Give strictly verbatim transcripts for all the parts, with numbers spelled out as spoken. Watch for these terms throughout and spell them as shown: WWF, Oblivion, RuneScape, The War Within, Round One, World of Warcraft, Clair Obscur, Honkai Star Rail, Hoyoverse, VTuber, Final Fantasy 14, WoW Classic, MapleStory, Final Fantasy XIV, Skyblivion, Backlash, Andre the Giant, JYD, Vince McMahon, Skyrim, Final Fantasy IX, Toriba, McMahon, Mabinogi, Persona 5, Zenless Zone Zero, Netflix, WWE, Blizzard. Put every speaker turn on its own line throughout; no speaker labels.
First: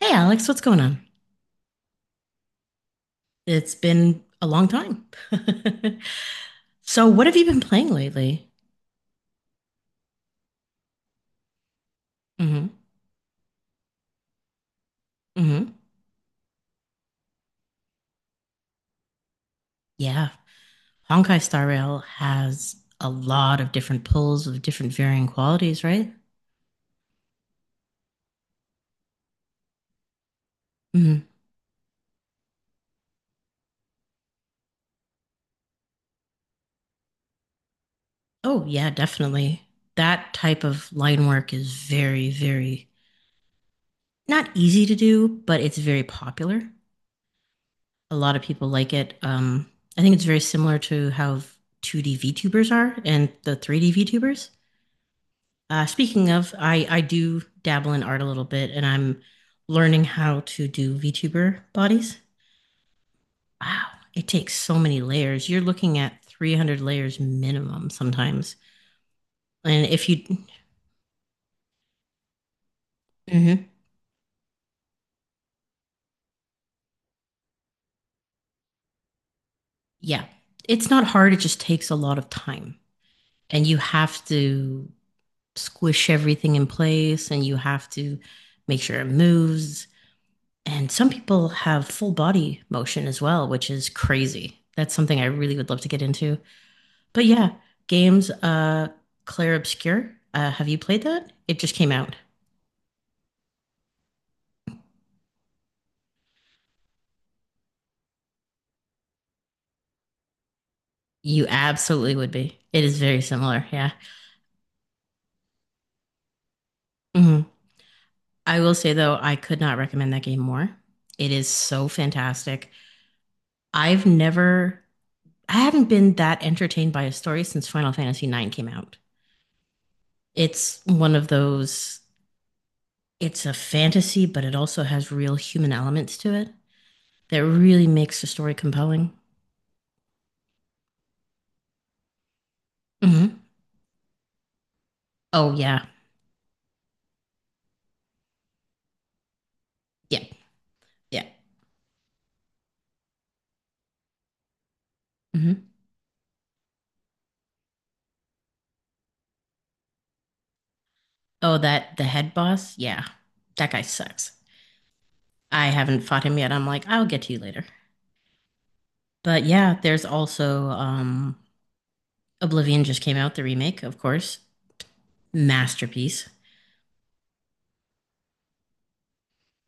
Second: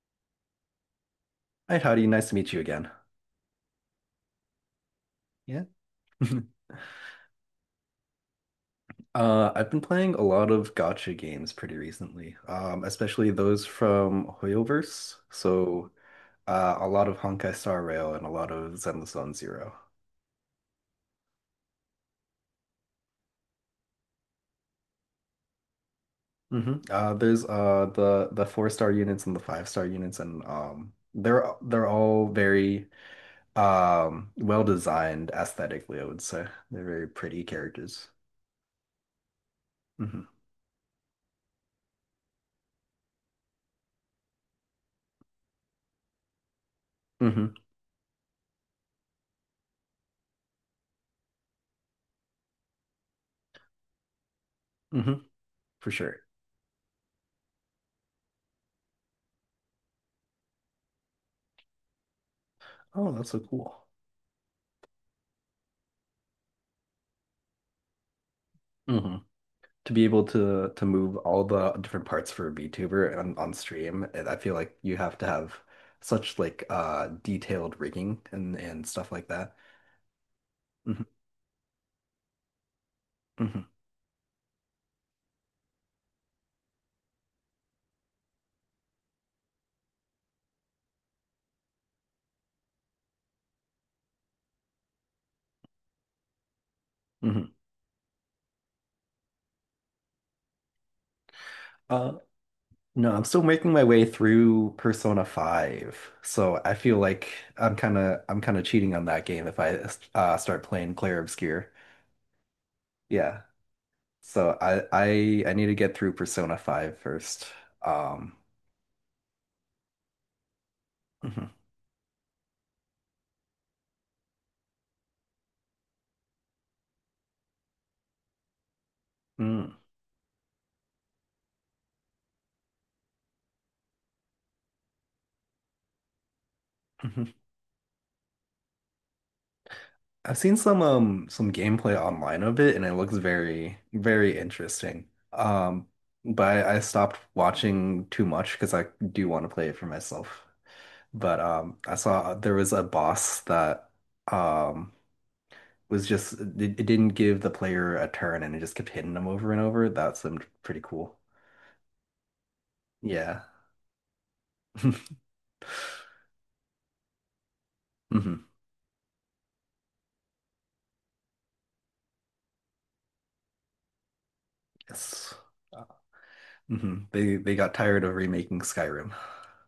Hey, Alex, what's going on?
Hi, Howdy. Nice to meet you again.
It's been a long time.
Yeah.
So, what have you been playing lately?
Uh, I've been playing a lot of gotcha games pretty recently,
Hmm
um, especially those from Hoyoverse.
hmm
So, uh, a lot of Honkai Star Rail and a lot of Zenless Zone zero.
Yeah. Honkai Star Rail has a lot of different pulls of different varying qualities, right?
Hmm. Uh, there's uh the the four star units and the five star units, and um,
hmm
they're they're all very um well designed aesthetically, I would say. They're very pretty characters.
Oh, yeah, definitely. That
Hmm.
type of line work is very, very not easy to do, but it's very popular.
Hmm.
A lot of people like it. Um, I think it's very similar to how two D VTubers are and the three D VTubers.
Hmm.
Uh,
For sure.
speaking of, I I do dabble in art a little bit, and I'm learning how to do VTuber bodies.
Oh, that's so cool.
Wow, it takes so many layers. You're looking at three hundred layers minimum sometimes.
Hmm.
And
To be
if you,
able to to move all the different parts for a VTuber on, on
Mhm.
stream, and I feel like you have to have such like uh detailed rigging and and stuff like that.
Yeah, it's not
Hmm.
hard. It just takes a lot of time, and
Hmm.
you have to squish everything in place, and you have to make sure it moves. And some people have full body motion as well, which is crazy. That's something I really would love to get into. But yeah,
Hmm.
games uh Clair Obscur. Uh, have you played that? It just came
Uh
out.
no, I'm still making my way through Persona five. So I feel like I'm kind of I'm kind of cheating on that game if I uh, start playing Clair
You
Obscur.
absolutely would be. It is very
Yeah.
similar, yeah.
So I I I need to get through Persona Five
Mhm.
first. Um.
I will say though, I could not recommend that game more. It is
Mhm.
so fantastic. I've never I haven't been that entertained by a story since Final Fantasy nine came out.
Mm.
It's one of those, it's a fantasy, but it also has real human elements to it
Mhm.
that really makes the story compelling.
I've seen some um some gameplay online of it and it looks
Hmm
very very interesting.
Oh yeah.
Um, but I, I stopped watching too much because I do want to play it for
Yeah.
myself.
Yeah.
But um I saw there was a boss that um
Mhm.
was just it, it didn't give the player a turn and it just kept hitting them over and over. That seemed pretty cool.
Oh, that the head boss? Yeah.
Yeah.
That guy sucks. I haven't fought him yet. I'm like, I'll get to you later.
Hmm.
But yeah, there's also um Oblivion just came out, the remake, of course.
Yes.
Masterpiece,
Hmm. They they got tired of remaking Skyrim.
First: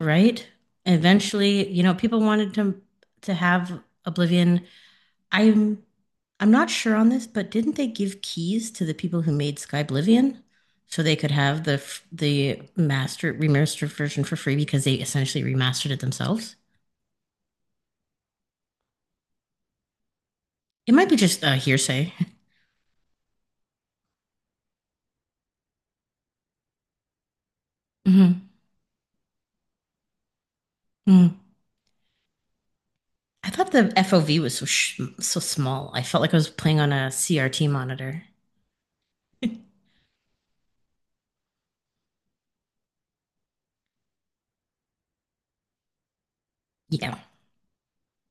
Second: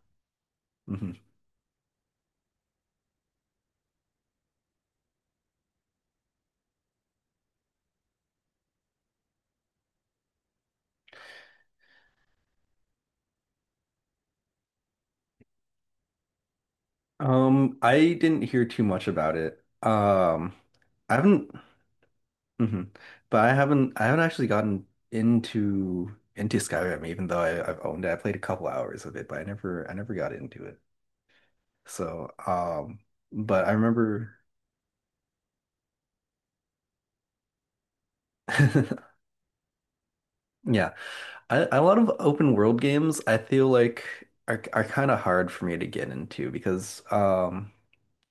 right?
Mm-hmm.
Eventually, you know, people wanted to to have Oblivion. I'm I'm not sure on this, but didn't they give keys to the people who made Skyblivion so they could have the f- the master remastered version for free because they essentially remastered it themselves?
Um, I didn't hear too much about it. Um,
It might be
I
just
haven't,
uh, hearsay.
Mhm. But I haven't, I haven't actually gotten into into Skyrim, even though I, I've owned it. I played a
Mhm.
couple hours of it, but I never, I never got into it.
Mm.
So, um,
I
but
thought
I
the F O V
remember,
was so sh- so small. I felt like I was playing on a C R T monitor.
yeah, I, a lot of open world games I feel like are are kind of hard for me to get into because,
Yeah.
um,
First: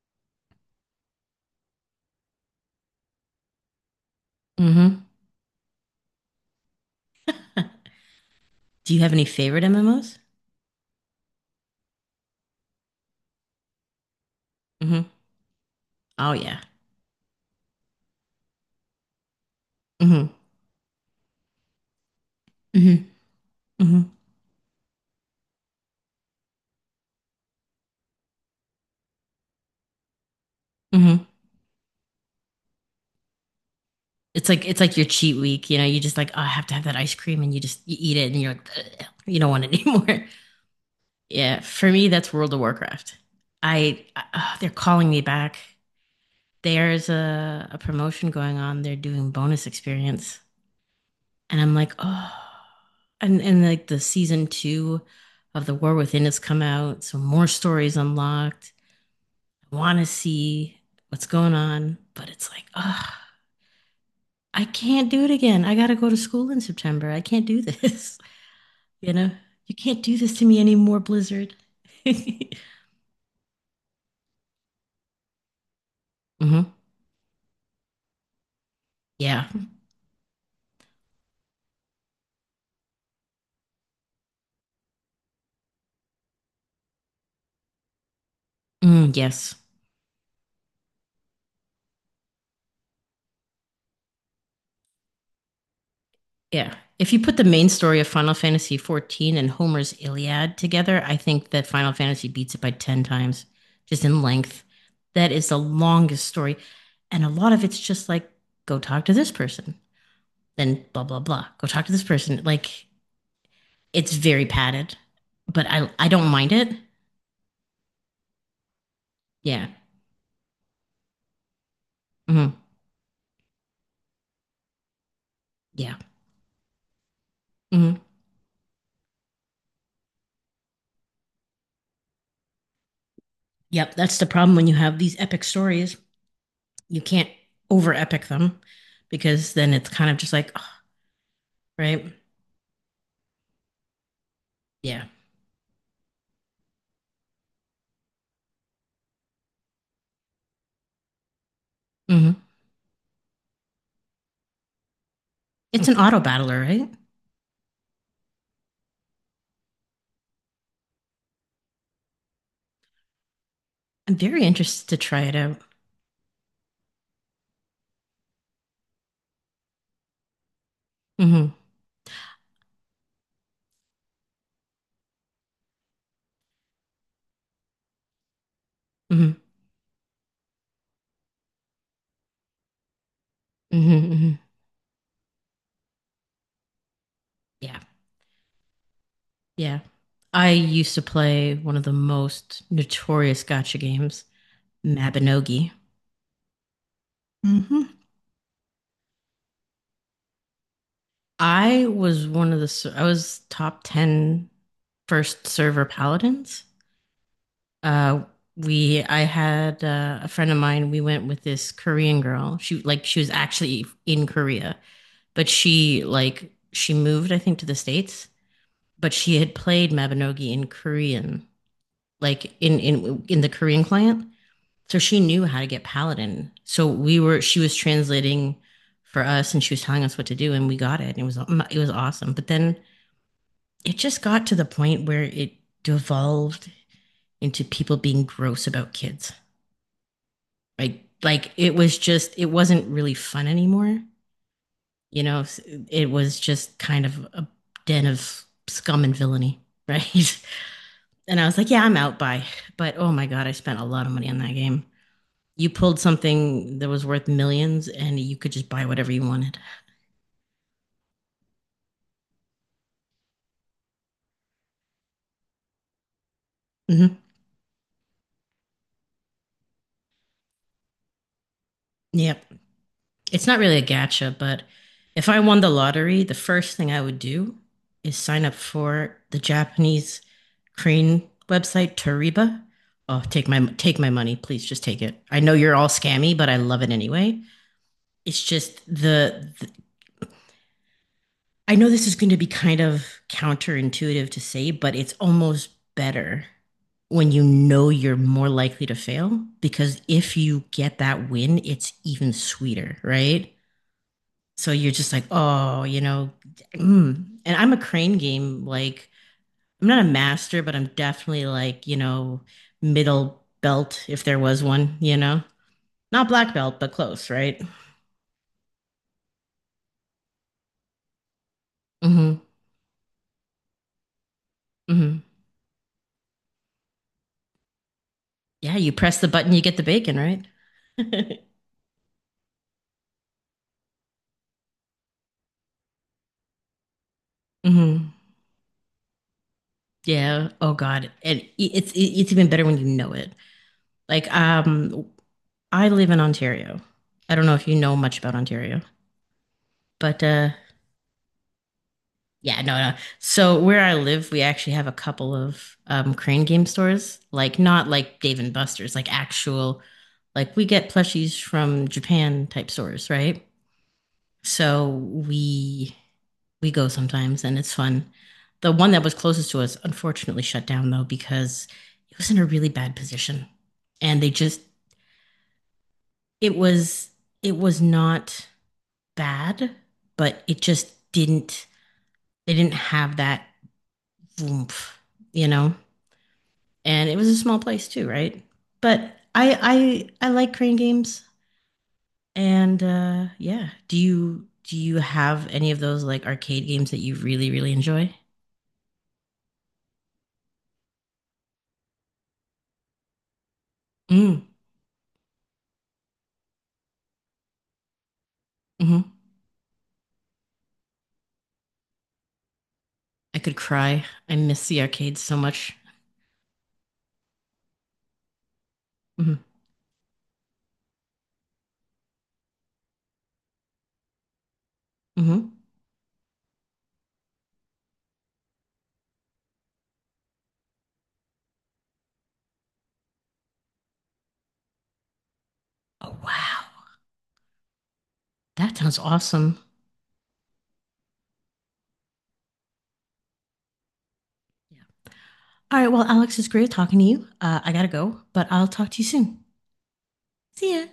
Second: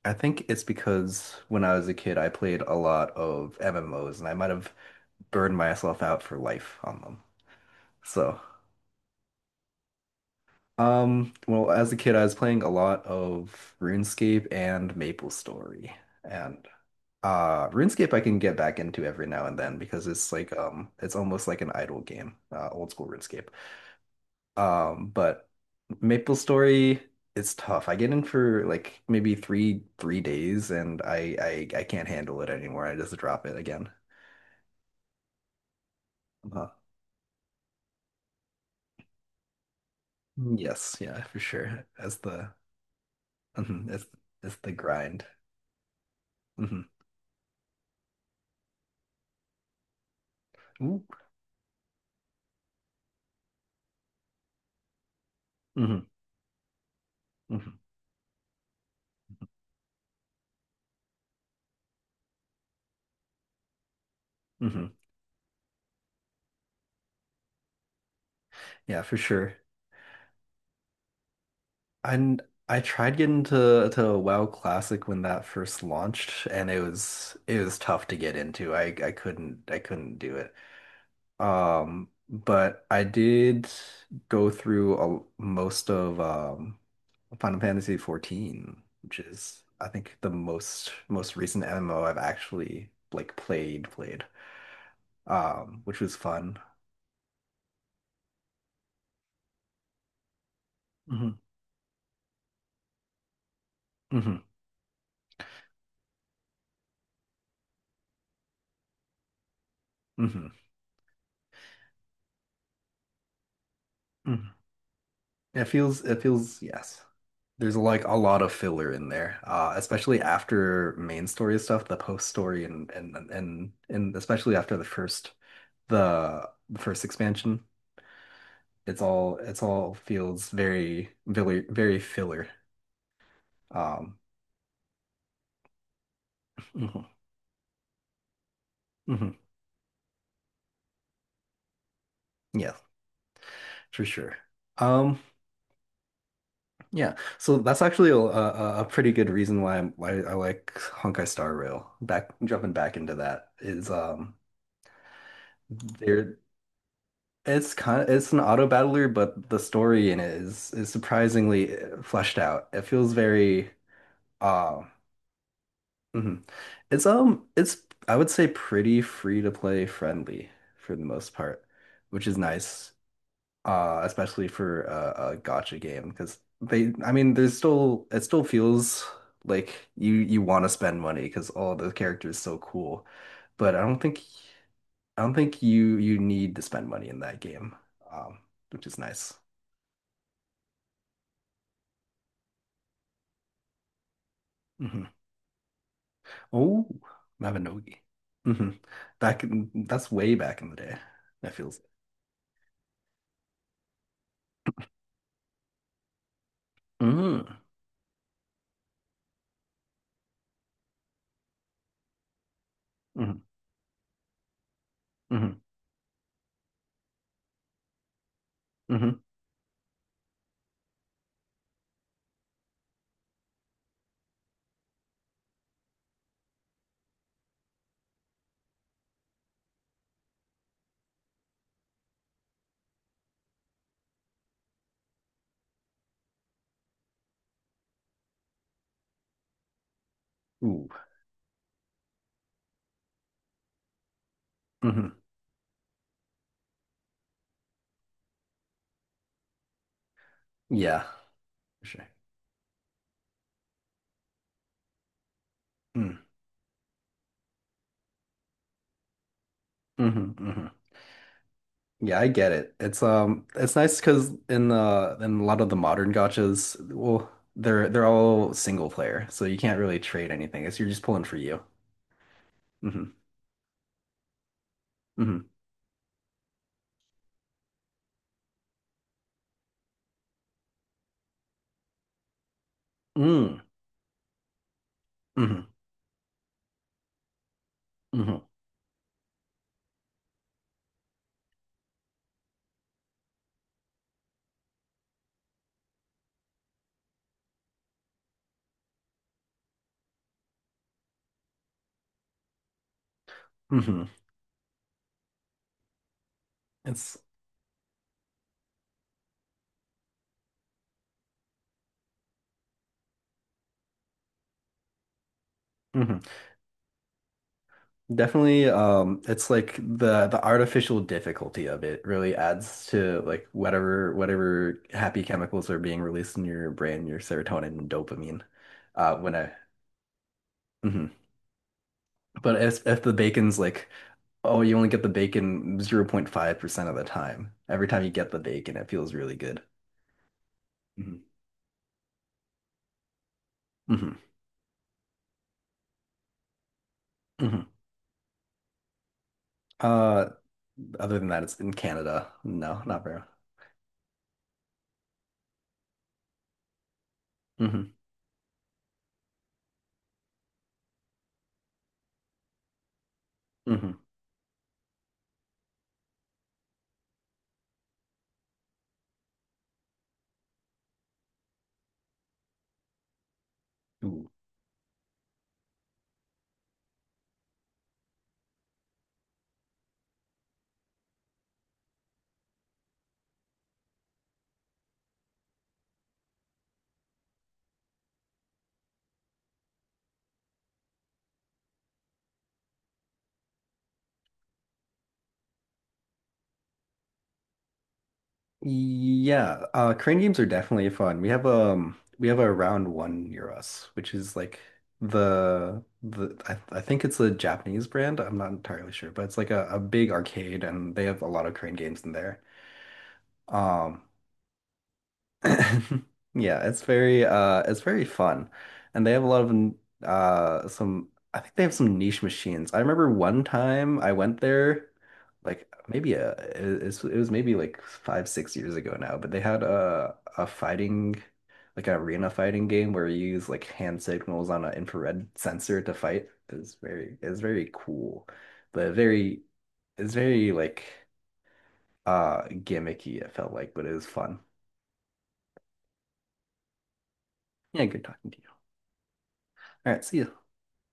I think it's because when I was a kid I played a lot of M M Os and I might have
hmm
burn myself out for life on them. So,
Do you have any favorite M M Os?
um, well, as a kid, I was playing a lot of RuneScape and
Mm-hmm.
MapleStory.
Oh yeah.
And uh RuneScape I can get back into every now and then because
hmm
it's like um it's almost like an idle game, uh old
hmm
school RuneScape.
hmm
Um, but MapleStory it's tough. I get in for like maybe three three days and
hmm
I I I can't handle it anymore. I just drop it again.
It's like it's like your cheat week. You know, you just like, oh, I have
Uh,
to have that ice cream, and you just you eat it, and you're like, "Ugh, you don't want it anymore."
yes, yeah, for
Yeah.
sure.
For me,
As
that's
the.
World of Warcraft.
Hmm.
I,
It's
I oh,
it's
they're
the
calling me
grind.
back.
Hmm.
There's a, a promotion going on. They're doing bonus experience
Ooh.
and I'm like, oh, and and like the season two of The War
Hmm.
Within has come out, so more
Hmm.
stories unlocked. I want to see what's going on, but it's like, oh, I
Hmm.
can't do it again. I got to go to school in September. I can't do this.
Yeah,
You
for
know,
sure.
you can't do this to me anymore, Blizzard. hmm
And I tried getting to to WoW Classic when that first launched, and it was it was tough to get into. I I
Yeah.
couldn't I couldn't do it. Um, but I did go through a, most of um Final Fantasy fourteen,
Mm,
which
yes.
is I think the most most recent M M O I've actually like played played. Um, which was fun.
Yeah. If you put the main story of Final Fantasy fourteen and Homer's Iliad together, I
Hmm.
think that Final Fantasy beats it by ten times, just in length. That is the longest story. And a lot of it's just like, go talk to this person,
Hmm.
then blah, blah, blah. Go talk to this person. Like, it's very padded, but
It
I,
feels
I
it
don't mind
feels
it.
yes. There's like a lot of filler in there,
Yeah.
uh, especially after main story stuff, the post
hmm
story, and and and and especially after the first
Yeah.
the the first expansion.
hmm
It's all it's all feels very very very filler.
Yep. That's
Um.
the problem when you have these epic stories. You
Mhm.
can't over epic them
Mhm.
because then it's kind of just like, oh, right?
Yeah, for sure.
Yeah.
Um, yeah. So that's actually a, a, a pretty good reason why, I'm, why I like Honkai Star Rail. Back
hmm
jumping back into that is um.
It's an auto
There.
battler, right?
It's kind of it's an auto battler, but the story in it is is surprisingly uh, fleshed out. It feels very
I'm very
uh.
interested to try it out.
Mhm. It's um it's, I would say, pretty free to play friendly for the most
Mm-hmm,
part, which is nice. Uh, especially for a, a gotcha game because they I mean there's still it still feels
mm-hmm,
like you you want to spend money because all the characters so cool. But I don't
mm-hmm.
think
hmm
I don't think you you need to spend money in that game.
Yeah,
Um, which is nice.
yeah. I used to play one of the most notorious gotcha games,
Hmm.
Mabinogi.
Oh,
Mm-hmm.
Mabinogi. Hmm. Back in, that's way back in the day. That feels.
I was one of the I was top ten first server paladins.
Mm.
Uh, we I had uh, a friend of mine, we went with this Korean girl. She like she was
Hmm.
actually in Korea, but
Hmm.
she like she moved I think to the states, but
Hmm.
she had played Mabinogi in Korean, like in in in the Korean client, so she knew how to get Paladin. So we were she was translating for us, and she was telling us what to do, and we got it. And it was um, it was awesome. But then it just got to the point where it devolved into people being gross about kids.
Ooh.
Like like it was just it wasn't really fun anymore.
Hmm.
You know, it was just kind of a den of scum and villainy, right?
Yeah.
And I was like, yeah,
For
I'm
sure.
out by. But oh my God, I spent a lot of money on that game. You pulled
Mm.
something that was worth millions and you could just buy whatever you wanted.
Hmm. Hmm. Yeah, I get it. It's um, it's nice because in the in a lot of the modern gotchas,
Mm-hmm.
well, they're they're all single player, so you can't really trade anything. It's you're just pulling for you.
Yep.
Hmm.
It's not really a gacha, but if I
Hmm.
won the lottery, the first thing I would do is sign up for the Japanese crane website, Toriba. Oh, take my
Mm.
take my money, please. Just take it. I know
Hmm.
you're all scammy, but I love it anyway. It's
Hmm.
just the, I know this is going to be kind of counterintuitive to say, but it's almost better when you know you're more likely to fail because if you get that win, it's even sweeter, right?
Hmm.
So you're just like, oh, you know,
It's.
mm, and I'm a crane game. Like, I'm not a master, but I'm definitely like, you know, middle belt if there was one, you know,
Mhm.
not black belt, but close, right?
Definitely, um, it's like the the artificial difficulty of it really
Mm-hmm.
adds to like whatever whatever
Mm-hmm.
happy chemicals are being released in your brain, your serotonin and dopamine.
Yeah, you
Uh,
press the
when I,
button, you get the bacon, right?
mhm. But if if the bacon's like, oh, you only get the bacon zero point five percent of the time. Every time
Mm-hmm.
you get the bacon, it feels really good.
Yeah. Oh God.
Hmm.
And i- it's it's even better when you know it.
Hmm.
Like, um, I live in Ontario. I don't know
Hmm.
if you know much about Ontario, but
Uh,
uh,
other than that, it's in Canada.
yeah, no,
No,
no.
not very.
So where I live, we actually have a couple of um crane game stores. Like, not
Hmm.
like Dave and Buster's, like actual, like we get plushies from Japan type stores, right?
Hmm.
So we we go sometimes and it's fun. The one that was closest to us unfortunately shut down though because it was in a really bad position. And they just it was it was not bad, but it just didn't they didn't have that oomph, you know? And it was a small place too, right? But I I I like crane games and uh yeah, do you do you have any of those like arcade games that you really really enjoy?
Yeah, uh, crane games are definitely fun. We have um we have a round one near us, which is
Mm.
like the the I, I think it's a Japanese brand. I'm not entirely
hmm
sure, but it's like a, a big arcade and they have a lot of crane games in there.
I could
Um.
cry. I miss the arcade so much.
Yeah, it's very uh it's very fun. And they have a
Hmm
lot of n- uh some, I think they have some niche machines. I remember one time I went there
hmm
like maybe a it, it's- it was maybe like five, six years ago now, but they had a a fighting, like an arena fighting game where you use like hand signals on an infrared sensor to
Oh,
fight. It
wow.
was very it's very cool,
That
but
sounds
very
awesome.
it's very like uh, gimmicky it felt like, but it was fun.
Yeah. All right. Well, Alex, it's great talking to you. Uh, I got
Yeah,
to
good
go,
talking to
but
you.
I'll talk to you soon.
All right, see you.
See ya.